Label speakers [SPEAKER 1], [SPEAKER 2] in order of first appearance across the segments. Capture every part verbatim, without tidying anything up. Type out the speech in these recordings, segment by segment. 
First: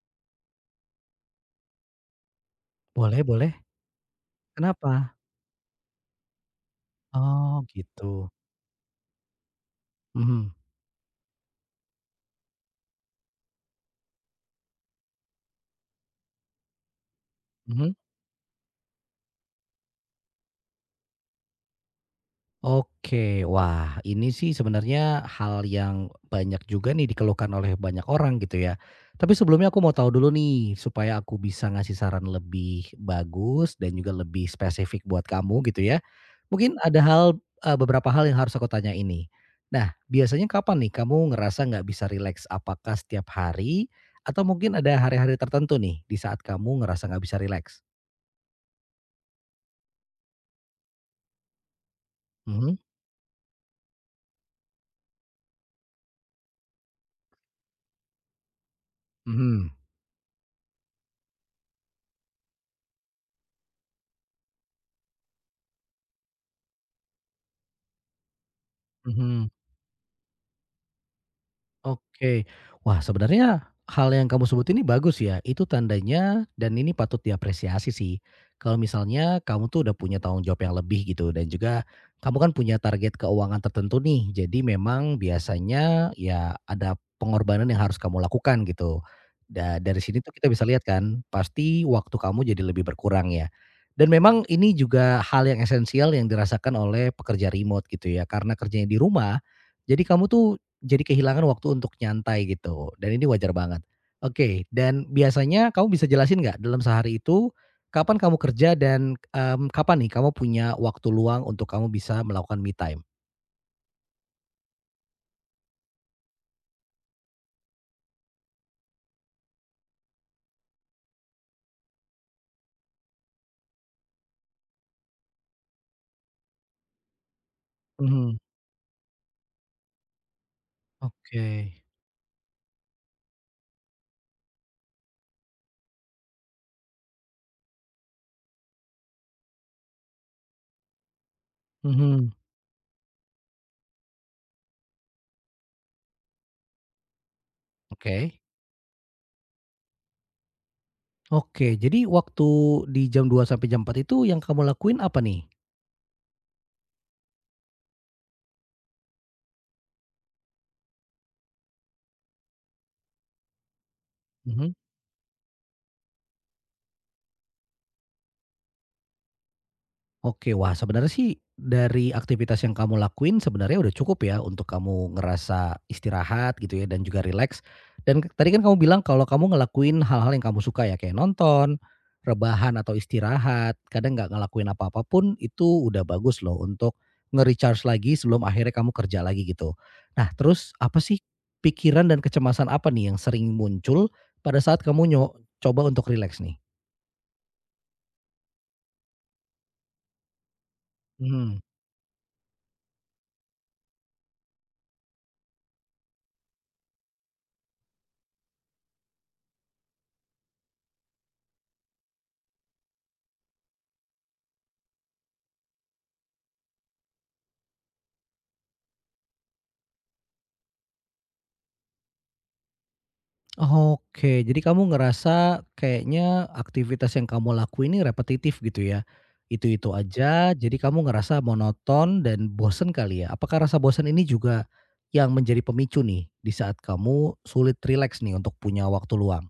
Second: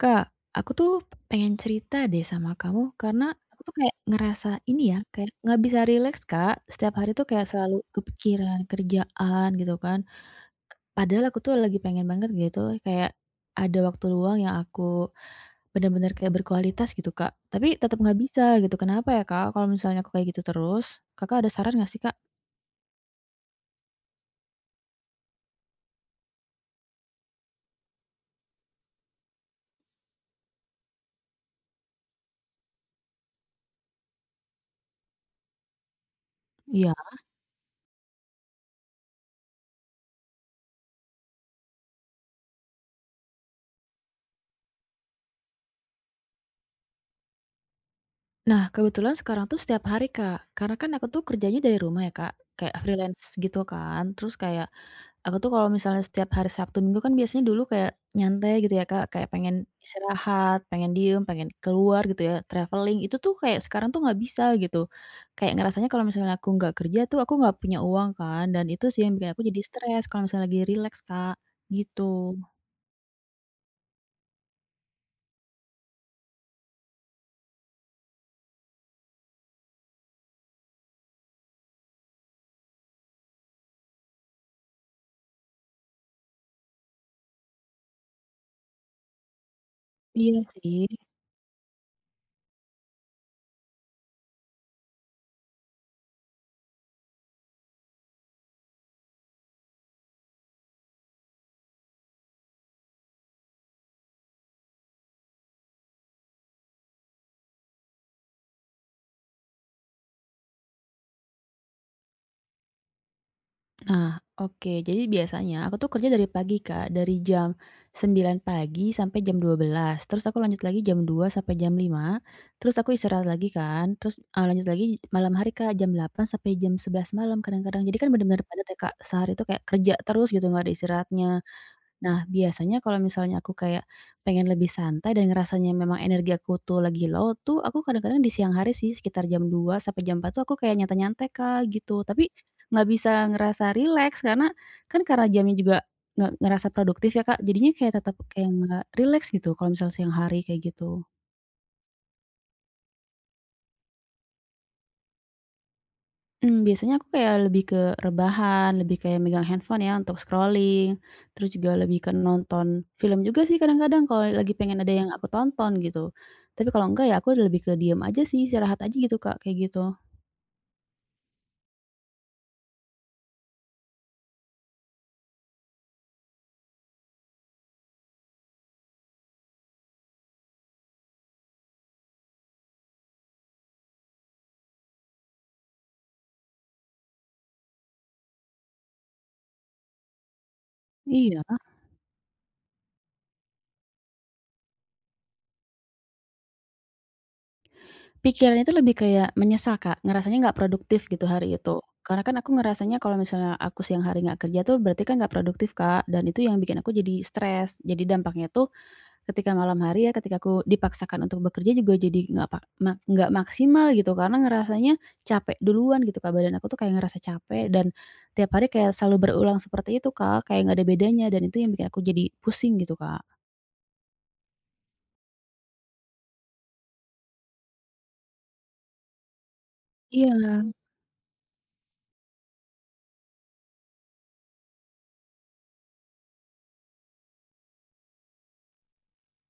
[SPEAKER 1] Kak, aku tuh pengen cerita deh sama kamu
[SPEAKER 2] Boleh
[SPEAKER 1] karena
[SPEAKER 2] boleh.
[SPEAKER 1] aku tuh kayak ngerasa ini ya,
[SPEAKER 2] Kenapa?
[SPEAKER 1] kayak nggak bisa rileks, Kak. Setiap hari tuh kayak
[SPEAKER 2] Oh
[SPEAKER 1] selalu
[SPEAKER 2] gitu.
[SPEAKER 1] kepikiran kerjaan gitu kan.
[SPEAKER 2] Mhm,
[SPEAKER 1] Padahal aku tuh lagi pengen banget gitu kayak ada waktu luang yang aku benar-benar kayak berkualitas gitu, Kak. Tapi
[SPEAKER 2] mhm.
[SPEAKER 1] tetap nggak bisa gitu. Kenapa ya, Kak? Kalau misalnya aku kayak gitu terus, Kakak ada saran nggak sih, Kak?
[SPEAKER 2] Oke. Wah, ini sih sebenarnya hal yang banyak juga nih dikeluhkan oleh banyak orang gitu ya. Tapi sebelumnya aku mau tahu dulu nih, supaya aku bisa ngasih saran lebih bagus dan juga lebih spesifik buat kamu gitu ya. Mungkin
[SPEAKER 1] Iya.
[SPEAKER 2] ada hal eee, beberapa hal yang harus aku tanya ini. Nah, biasanya kapan nih kamu ngerasa nggak bisa rileks? Apakah setiap hari? Atau mungkin ada hari-hari tertentu nih, di saat kamu ngerasa nggak bisa rileks?
[SPEAKER 1] Nah, kebetulan sekarang tuh setiap hari, Kak. Karena kan aku tuh kerjanya dari rumah ya, Kak. Kayak
[SPEAKER 2] Mhm.
[SPEAKER 1] freelance gitu kan. Terus kayak aku tuh kalau misalnya setiap hari Sabtu Minggu kan biasanya dulu kayak nyantai gitu ya, Kak, kayak pengen
[SPEAKER 2] Mhm,
[SPEAKER 1] istirahat, pengen diem, pengen keluar gitu ya, traveling, itu tuh kayak sekarang tuh nggak bisa gitu. Kayak ngerasanya kalau misalnya aku nggak kerja tuh aku nggak punya uang kan, dan itu sih yang bikin aku
[SPEAKER 2] mhm.
[SPEAKER 1] jadi stres kalau misalnya lagi relax, Kak, gitu.
[SPEAKER 2] Oke. Wah, sebenarnya hal yang kamu sebut ini bagus ya. Itu tandanya dan ini patut diapresiasi sih. Kalau misalnya kamu tuh udah punya tanggung jawab yang lebih gitu dan juga kamu kan punya target keuangan tertentu nih. Jadi memang biasanya ya ada pengorbanan yang harus kamu lakukan gitu. Da- dari sini tuh
[SPEAKER 1] Iya
[SPEAKER 2] kita bisa
[SPEAKER 1] sih.
[SPEAKER 2] lihat kan, pasti waktu kamu jadi lebih berkurang ya. Dan memang ini juga hal yang esensial yang dirasakan oleh pekerja remote gitu ya. Karena kerjanya di rumah, jadi kamu tuh jadi kehilangan waktu untuk nyantai gitu, dan ini wajar banget. Oke, dan biasanya kamu bisa jelasin nggak dalam sehari itu, kapan kamu kerja dan, mmm, kapan nih kamu punya waktu luang untuk kamu bisa melakukan me time?
[SPEAKER 1] Nah, oke. Jadi biasanya aku tuh kerja dari pagi, Kak. Dari jam sembilan pagi sampai jam dua belas. Terus aku lanjut lagi jam dua sampai jam lima. Terus aku istirahat lagi kan. Terus eee, lanjut lagi malam hari, Kak, jam delapan sampai jam sebelas malam kadang-kadang. Jadi kan
[SPEAKER 2] Mhm,
[SPEAKER 1] benar-benar padat ya, Kak. Sehari itu kayak kerja terus gitu, nggak ada istirahatnya.
[SPEAKER 2] oke,
[SPEAKER 1] Nah, biasanya kalau misalnya aku kayak pengen lebih santai dan ngerasanya memang energi aku tuh lagi low tuh, aku kadang-kadang di siang hari sih sekitar jam dua sampai jam empat tuh aku kayak nyantai-nyantai, Kak, gitu. Tapi
[SPEAKER 2] mhm.
[SPEAKER 1] nggak bisa ngerasa rileks karena kan karena jamnya juga nggak ngerasa produktif ya, Kak, jadinya kayak tetap
[SPEAKER 2] Oke.
[SPEAKER 1] kayak nggak rileks gitu kalau misalnya siang hari kayak gitu.
[SPEAKER 2] Oke, jadi waktu di jam dua sampai jam empat itu yang kamu lakuin apa nih?
[SPEAKER 1] Mmm, biasanya aku kayak lebih ke rebahan, lebih kayak megang handphone ya untuk scrolling, terus juga lebih ke nonton film juga sih kadang-kadang kalau lagi
[SPEAKER 2] Mhm.
[SPEAKER 1] pengen ada yang aku tonton gitu. Tapi kalau enggak ya aku lebih ke diem aja sih, istirahat aja gitu Kak, kayak gitu.
[SPEAKER 2] Oke, wah sebenarnya sih dari aktivitas yang kamu lakuin sebenarnya udah cukup ya untuk kamu ngerasa istirahat gitu ya dan juga relax. Dan k- tadi kan kamu bilang kalau kamu ngelakuin hal-hal yang kamu suka ya kayak nonton, rebahan atau istirahat, kadang nggak ngelakuin apa-apa pun itu udah bagus loh untuk nge-recharge lagi sebelum akhirnya kamu kerja lagi gitu. Nah, terus apa sih
[SPEAKER 1] Iya,
[SPEAKER 2] pikiran dan kecemasan apa nih yang sering muncul pada saat kamu nyo- coba untuk relax
[SPEAKER 1] pikirannya itu lebih kayak menyesal, Kak, ngerasanya nggak produktif gitu hari
[SPEAKER 2] nih?
[SPEAKER 1] itu. Karena kan aku ngerasanya kalau misalnya aku siang hari nggak kerja tuh berarti kan nggak produktif, Kak, dan itu yang bikin aku jadi stres. Jadi dampaknya tuh ketika malam hari ya, ketika aku dipaksakan untuk bekerja juga jadi nggak pak mak nggak maksimal gitu, karena ngerasanya capek duluan gitu, Kak, badan aku tuh kayak ngerasa capek dan tiap hari kayak selalu berulang seperti itu, Kak, kayak nggak ada bedanya dan itu yang bikin aku jadi pusing gitu, Kak.
[SPEAKER 2] Oke, jadi kamu ngerasa kayaknya aktivitas yang kamu lakuin ini repetitif gitu ya? Itu-itu
[SPEAKER 1] Iya.
[SPEAKER 2] aja, jadi kamu ngerasa monoton dan bosen kali ya? Apakah rasa bosen ini juga yang menjadi pemicu nih di saat kamu sulit rileks nih untuk punya waktu luang?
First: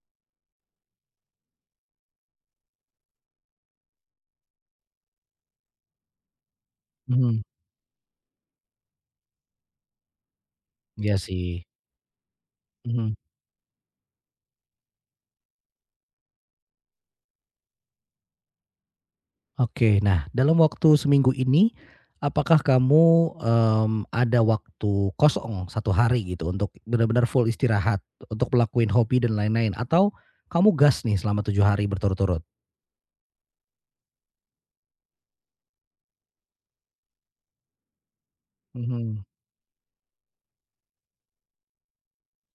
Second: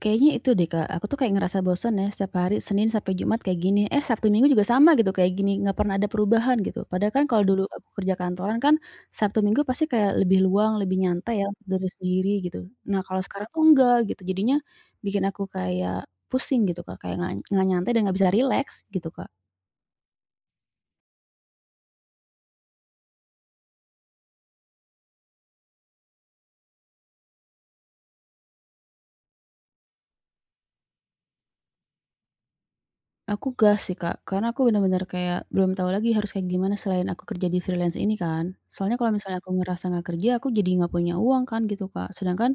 [SPEAKER 1] Kayaknya itu deh, Kak, aku tuh kayak ngerasa bosan ya setiap hari Senin sampai Jumat kayak gini, eh, Sabtu Minggu juga sama gitu kayak gini, nggak pernah ada perubahan gitu. Padahal kan
[SPEAKER 2] Mhm.
[SPEAKER 1] kalau dulu aku kerja kantoran kan Sabtu Minggu pasti kayak lebih luang, lebih
[SPEAKER 2] Iya
[SPEAKER 1] nyantai ya
[SPEAKER 2] sih.
[SPEAKER 1] untuk diri sendiri gitu. Nah,
[SPEAKER 2] Mhm.
[SPEAKER 1] kalau sekarang tuh enggak gitu, jadinya bikin aku kayak pusing gitu, Kak, kayak nggak nggak nyantai dan nggak bisa rileks gitu, Kak.
[SPEAKER 2] Oke, nah dalam waktu seminggu ini, apakah kamu, mmm, ada waktu kosong satu hari gitu untuk benar-benar full istirahat, untuk ngelakuin hobi dan lain-lain atau kamu gas nih selama tujuh hari berturut-turut?
[SPEAKER 1] Aku gas sih, Kak, karena aku bener-bener kayak belum tahu lagi harus kayak gimana selain aku kerja di freelance ini kan. Soalnya kalau
[SPEAKER 2] Mhm.
[SPEAKER 1] misalnya aku ngerasa nggak kerja, aku jadi nggak punya uang kan gitu, Kak. Sedangkan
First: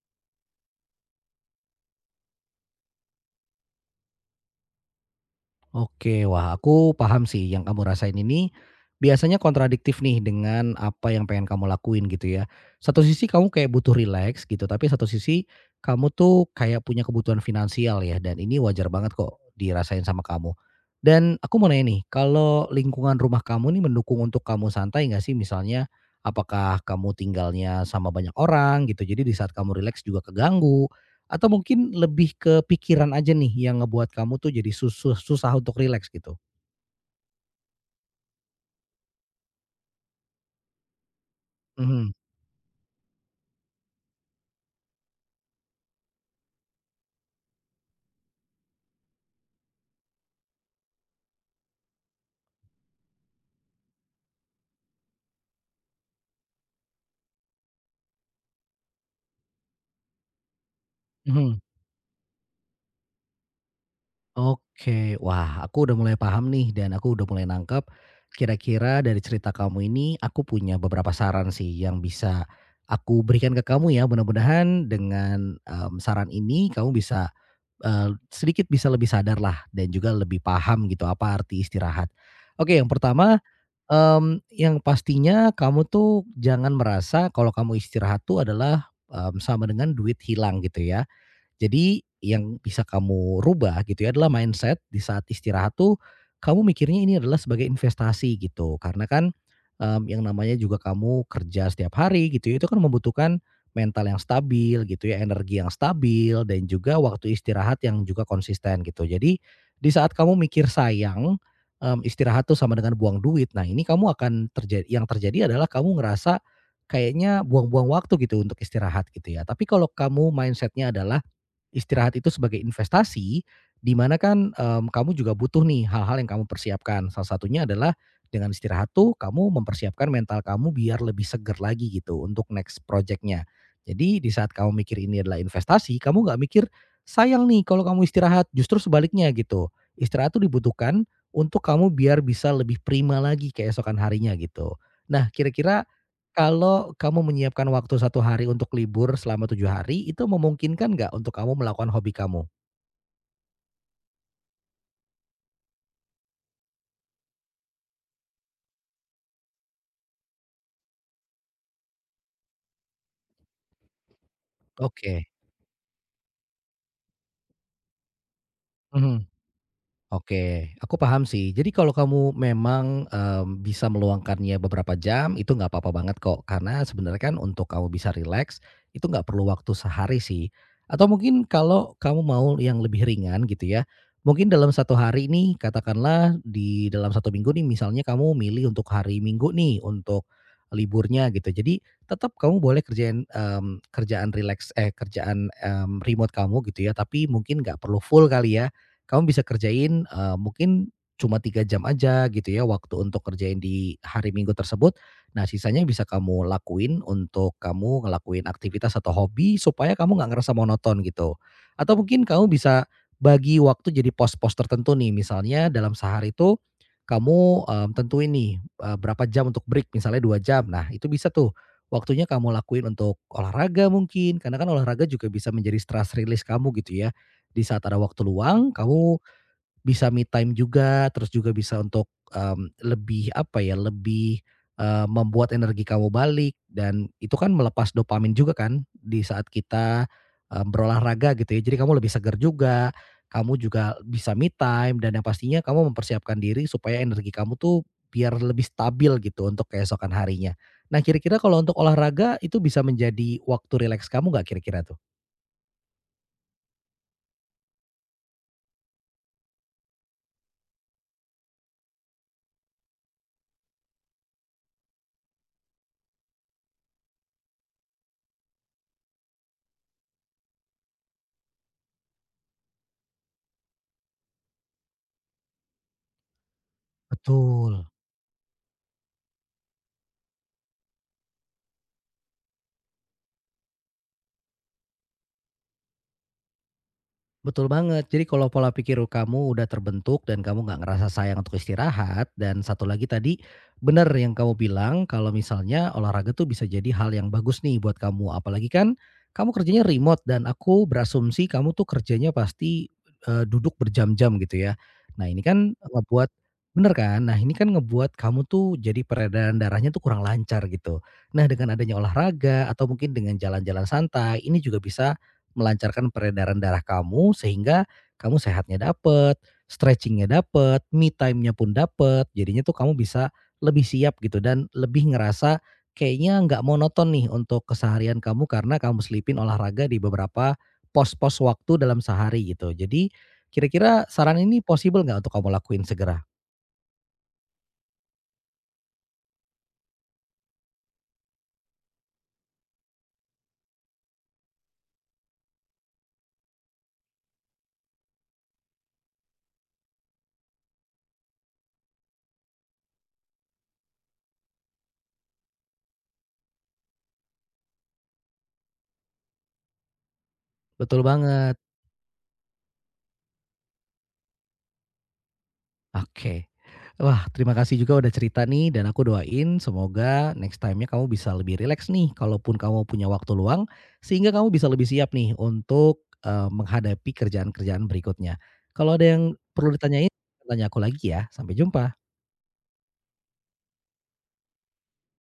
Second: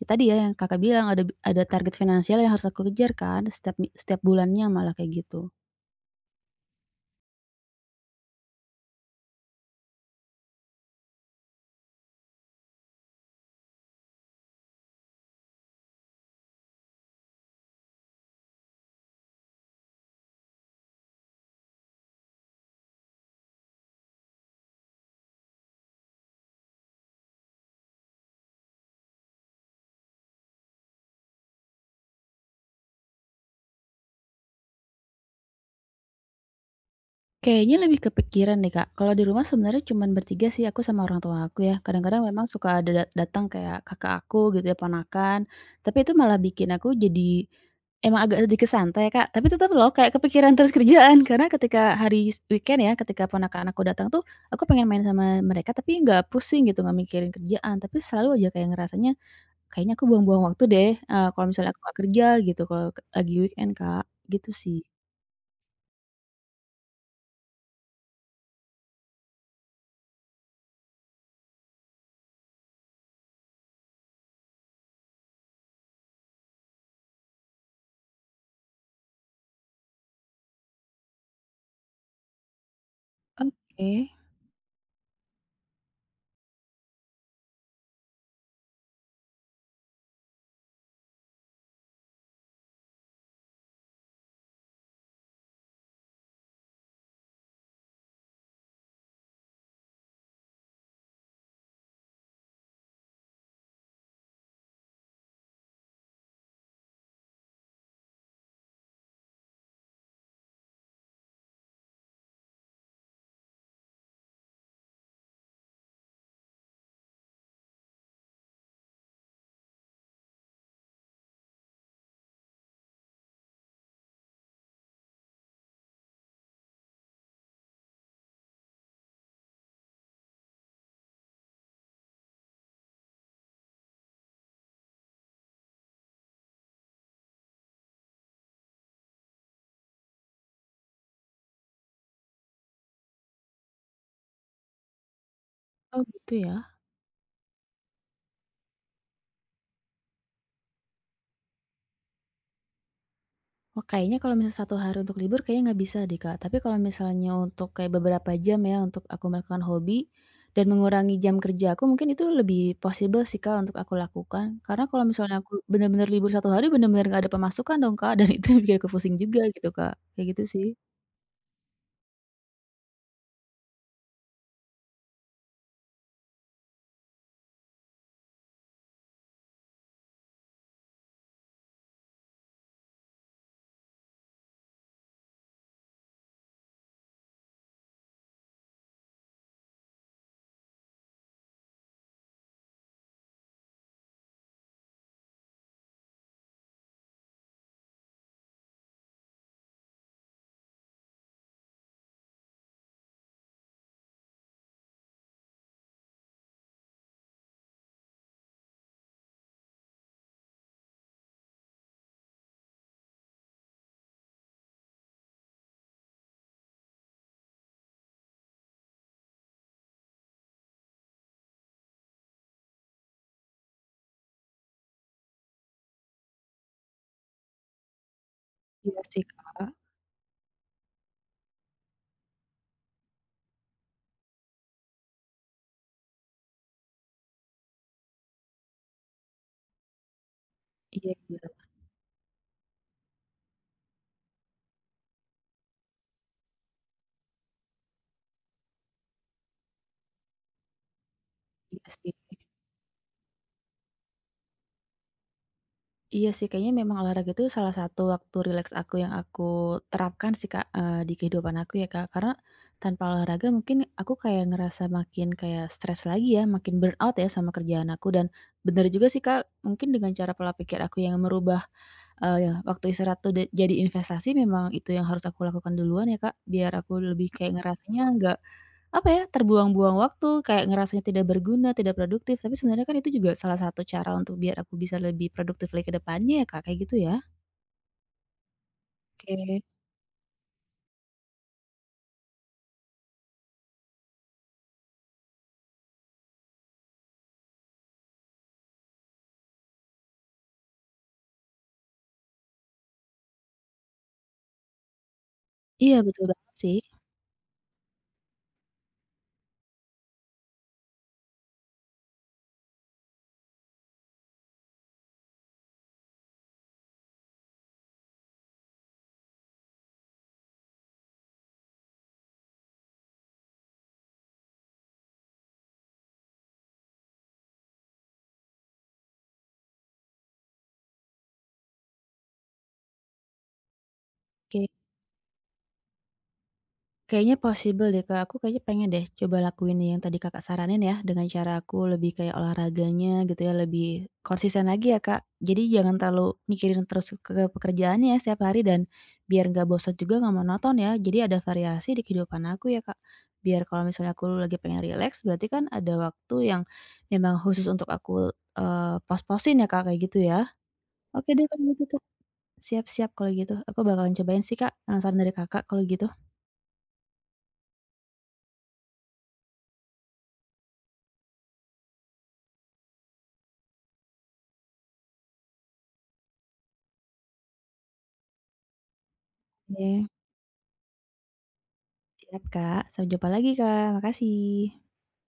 [SPEAKER 1] ya tadi ya yang Kakak bilang ada ada target finansial yang harus aku kejar kan setiap mi- setiap bulannya malah kayak gitu.
[SPEAKER 2] Oke, wah aku paham sih yang kamu rasain ini biasanya kontradiktif nih dengan apa yang pengen kamu lakuin gitu ya. Satu sisi kamu kayak butuh relax gitu, tapi satu sisi kamu tuh kayak punya kebutuhan finansial ya dan ini wajar banget kok dirasain sama kamu. Dan aku mau nanya nih, kalau lingkungan rumah kamu nih mendukung untuk kamu santai nggak sih misalnya apakah kamu tinggalnya sama banyak orang gitu. Jadi di saat kamu relax juga keganggu atau mungkin lebih ke pikiran aja nih yang ngebuat kamu tuh jadi susu susah untuk rileks gitu?
[SPEAKER 1] Kayaknya lebih kepikiran deh, Kak. Kalau di rumah sebenarnya cuman bertiga sih, aku sama orang tua aku ya.
[SPEAKER 2] Mhm,
[SPEAKER 1] Kadang-kadang memang suka ada dat datang kayak kakak aku gitu ya, ponakan. Tapi itu malah bikin aku jadi emang agak sedikit santai, Kak. Tapi tetap loh kayak kepikiran terus kerjaan. Karena ketika hari s weekend ya, ketika ponakan aku datang tuh, aku pengen main sama mereka tapi nggak pusing gitu, nggak mikirin kerjaan. Tapi selalu aja kayak ngerasanya, kayaknya aku buang-buang waktu deh, eee, kalau
[SPEAKER 2] mhm.
[SPEAKER 1] misalnya aku nggak kerja gitu, kalau ke- lagi weekend, Kak. Gitu sih.
[SPEAKER 2] Oke, wah aku udah mulai paham nih dan aku udah mulai nangkep, kira-kira dari cerita kamu ini aku punya beberapa saran sih yang bisa aku berikan ke kamu ya, mudah-mudahan dengan, mmm, saran ini kamu bisa, eee, sedikit bisa lebih sadar lah dan juga lebih paham gitu apa arti istirahat. Oke, yang pertama,
[SPEAKER 1] Oke.
[SPEAKER 2] Mmm, yang pastinya kamu tuh jangan merasa kalau kamu istirahat tuh adalah, mmm, sama dengan duit hilang gitu ya. Jadi yang bisa kamu rubah gitu ya adalah mindset di saat istirahat tuh kamu mikirnya ini adalah sebagai investasi gitu. Karena kan, mmm, yang namanya juga kamu kerja setiap hari gitu ya, itu kan membutuhkan mental yang stabil gitu ya, energi yang stabil dan juga waktu istirahat yang juga konsisten gitu. Jadi di saat kamu mikir sayang, mmm, istirahat tuh sama dengan buang duit, nah ini kamu akan terjadi yang terjadi adalah kamu ngerasa kayaknya buang-buang waktu gitu untuk istirahat gitu ya. Tapi kalau kamu mindsetnya adalah istirahat itu sebagai investasi, di mana kan, mmm, kamu juga butuh nih hal-hal yang kamu persiapkan. Salah satunya adalah dengan istirahat tuh kamu mempersiapkan mental kamu biar lebih seger lagi gitu untuk next project. Jadi di saat kamu mikir ini adalah investasi, kamu nggak mikir, "Sayang nih kalau kamu istirahat." Justru sebaliknya gitu. Istirahat tuh dibutuhkan untuk kamu biar bisa lebih prima lagi keesokan harinya gitu. Nah kira-kira
[SPEAKER 1] Oh, gitu ya?
[SPEAKER 2] kalau kamu menyiapkan waktu satu hari untuk libur selama tujuh hari, itu memungkinkan nggak untuk kamu melakukan hobi kamu?
[SPEAKER 1] Oh, kayaknya kalau misal satu hari untuk libur kayaknya nggak bisa deh, Kak. Tapi kalau misalnya untuk kayak beberapa jam ya untuk aku melakukan hobi dan mengurangi jam kerja aku, mungkin itu lebih possible sih, Kak, untuk aku lakukan. Karena kalau
[SPEAKER 2] Oke,
[SPEAKER 1] misalnya aku benar-benar libur satu hari, benar-benar nggak ada pemasukan dong, Kak, dan itu bikin aku pusing
[SPEAKER 2] mhm.
[SPEAKER 1] juga gitu, Kak. Kayak gitu sih.
[SPEAKER 2] Oke, aku paham sih. Jadi kalau kamu memang, mmm, bisa meluangkannya beberapa jam itu nggak apa-apa banget kok, karena sebenarnya kan untuk kamu bisa rileks itu nggak perlu waktu sehari sih. Atau mungkin kalau kamu mau yang lebih ringan gitu ya, mungkin dalam satu hari ini, katakanlah di dalam satu minggu nih misalnya kamu milih untuk hari Minggu nih untuk liburnya gitu. Jadi tetap kamu boleh kerjain, mmm, kerjaan relax, eh, kerjaan, mmm, remote kamu gitu ya, tapi mungkin nggak perlu full kali ya kamu bisa kerjain, eee, mungkin cuma tiga jam aja gitu ya waktu untuk kerjain di hari Minggu tersebut. Nah sisanya bisa kamu lakuin untuk kamu ngelakuin aktivitas atau hobi supaya kamu nggak ngerasa monoton gitu. Atau mungkin kamu bisa bagi waktu jadi pos-pos tertentu nih misalnya dalam sehari itu kamu, mmm, tentuin nih, eee, berapa jam untuk break misalnya dua jam. Nah itu bisa tuh waktunya kamu lakuin untuk olahraga mungkin, karena kan olahraga juga bisa menjadi stress release kamu gitu ya di saat ada waktu luang
[SPEAKER 1] Iya
[SPEAKER 2] kamu
[SPEAKER 1] sih, Kak.
[SPEAKER 2] bisa me time juga, terus juga bisa untuk, mmm, lebih apa ya, lebih, eee, membuat energi kamu balik dan itu kan melepas dopamin juga kan di saat kita, eee,
[SPEAKER 1] Iya
[SPEAKER 2] berolahraga
[SPEAKER 1] iya.
[SPEAKER 2] gitu ya. Jadi kamu lebih segar juga, kamu juga bisa me time dan yang pastinya kamu mempersiapkan diri supaya energi kamu tuh biar lebih stabil gitu untuk keesokan harinya. Nah kira-kira kalau untuk
[SPEAKER 1] Iya sih.
[SPEAKER 2] olahraga itu bisa menjadi waktu rileks kamu nggak kira-kira tuh?
[SPEAKER 1] Iya sih, kayaknya memang olahraga itu salah satu waktu rileks aku yang aku terapkan sih, Kak, eee, di kehidupan aku ya, Kak. Karena tanpa olahraga mungkin aku kayak ngerasa makin kayak stres lagi ya, makin burn out ya sama kerjaan aku dan bener juga sih, Kak, mungkin dengan cara pola pikir aku yang merubah, eee, ya, waktu istirahat tuh de jadi investasi memang itu yang harus aku lakukan duluan ya, Kak, biar aku lebih kayak
[SPEAKER 2] Betul.
[SPEAKER 1] ngerasanya nggak apa ya, terbuang-buang waktu, kayak ngerasanya tidak berguna, tidak produktif, tapi sebenarnya kan itu juga salah satu cara untuk biar aku bisa lebih produktif lagi ke depannya ya, Kak, kayak gitu ya?
[SPEAKER 2] Betul banget. Jadi kalau pola pikir kamu
[SPEAKER 1] Oke.
[SPEAKER 2] udah terbentuk dan kamu nggak ngerasa sayang untuk istirahat dan satu lagi tadi benar yang kamu bilang kalau misalnya olahraga tuh bisa jadi hal yang bagus nih buat kamu. Apalagi kan kamu kerjanya remote dan aku berasumsi kamu tuh kerjanya pasti eh, duduk berjam-jam gitu ya. Nah ini kan
[SPEAKER 1] Iya betul
[SPEAKER 2] ngebuat
[SPEAKER 1] banget sih,
[SPEAKER 2] Bener kan? Nah ini kan ngebuat kamu tuh jadi peredaran darahnya tuh kurang lancar gitu. Nah dengan adanya olahraga atau mungkin dengan jalan-jalan santai ini juga bisa melancarkan peredaran darah kamu sehingga kamu sehatnya dapet, stretchingnya nya dapet, me time-nya pun dapet. Jadinya tuh kamu bisa lebih siap gitu dan lebih ngerasa kayaknya nggak monoton nih untuk keseharian kamu karena kamu selipin olahraga di beberapa pos-pos waktu dalam sehari gitu. Jadi kira-kira saran ini
[SPEAKER 1] oke.
[SPEAKER 2] possible nggak untuk kamu lakuin segera?
[SPEAKER 1] Kayaknya possible deh, Kak. Aku kayaknya pengen deh coba lakuin yang tadi Kakak saranin ya, dengan cara aku lebih kayak olahraganya gitu ya, lebih konsisten lagi ya, Kak. Jadi jangan terlalu mikirin terus ke pekerjaannya ya setiap hari dan biar nggak bosan juga, nggak monoton ya. Jadi ada variasi di kehidupan aku ya, Kak. Biar kalau misalnya aku lagi pengen relax, berarti kan ada waktu yang memang khusus untuk aku, eee, pos-posin ya, Kak, kayak gitu ya.
[SPEAKER 2] Betul
[SPEAKER 1] Oke deh
[SPEAKER 2] banget.
[SPEAKER 1] kalau gitu, Kak. Siap siap kalau gitu. Aku bakalan cobain sih, Kak, eee, saran dari Kakak kalau gitu.
[SPEAKER 2] Oke. Wah, terima kasih juga udah cerita nih dan aku doain semoga next time-nya kamu bisa lebih rileks nih kalaupun kamu punya waktu luang sehingga kamu bisa lebih siap nih untuk, eee, menghadapi kerjaan-kerjaan berikutnya. Kalau ada yang perlu
[SPEAKER 1] Oke.
[SPEAKER 2] ditanyain, tanya aku lagi ya. Sampai jumpa.
[SPEAKER 1] Siap Kak, sampai jumpa lagi Kak, makasih.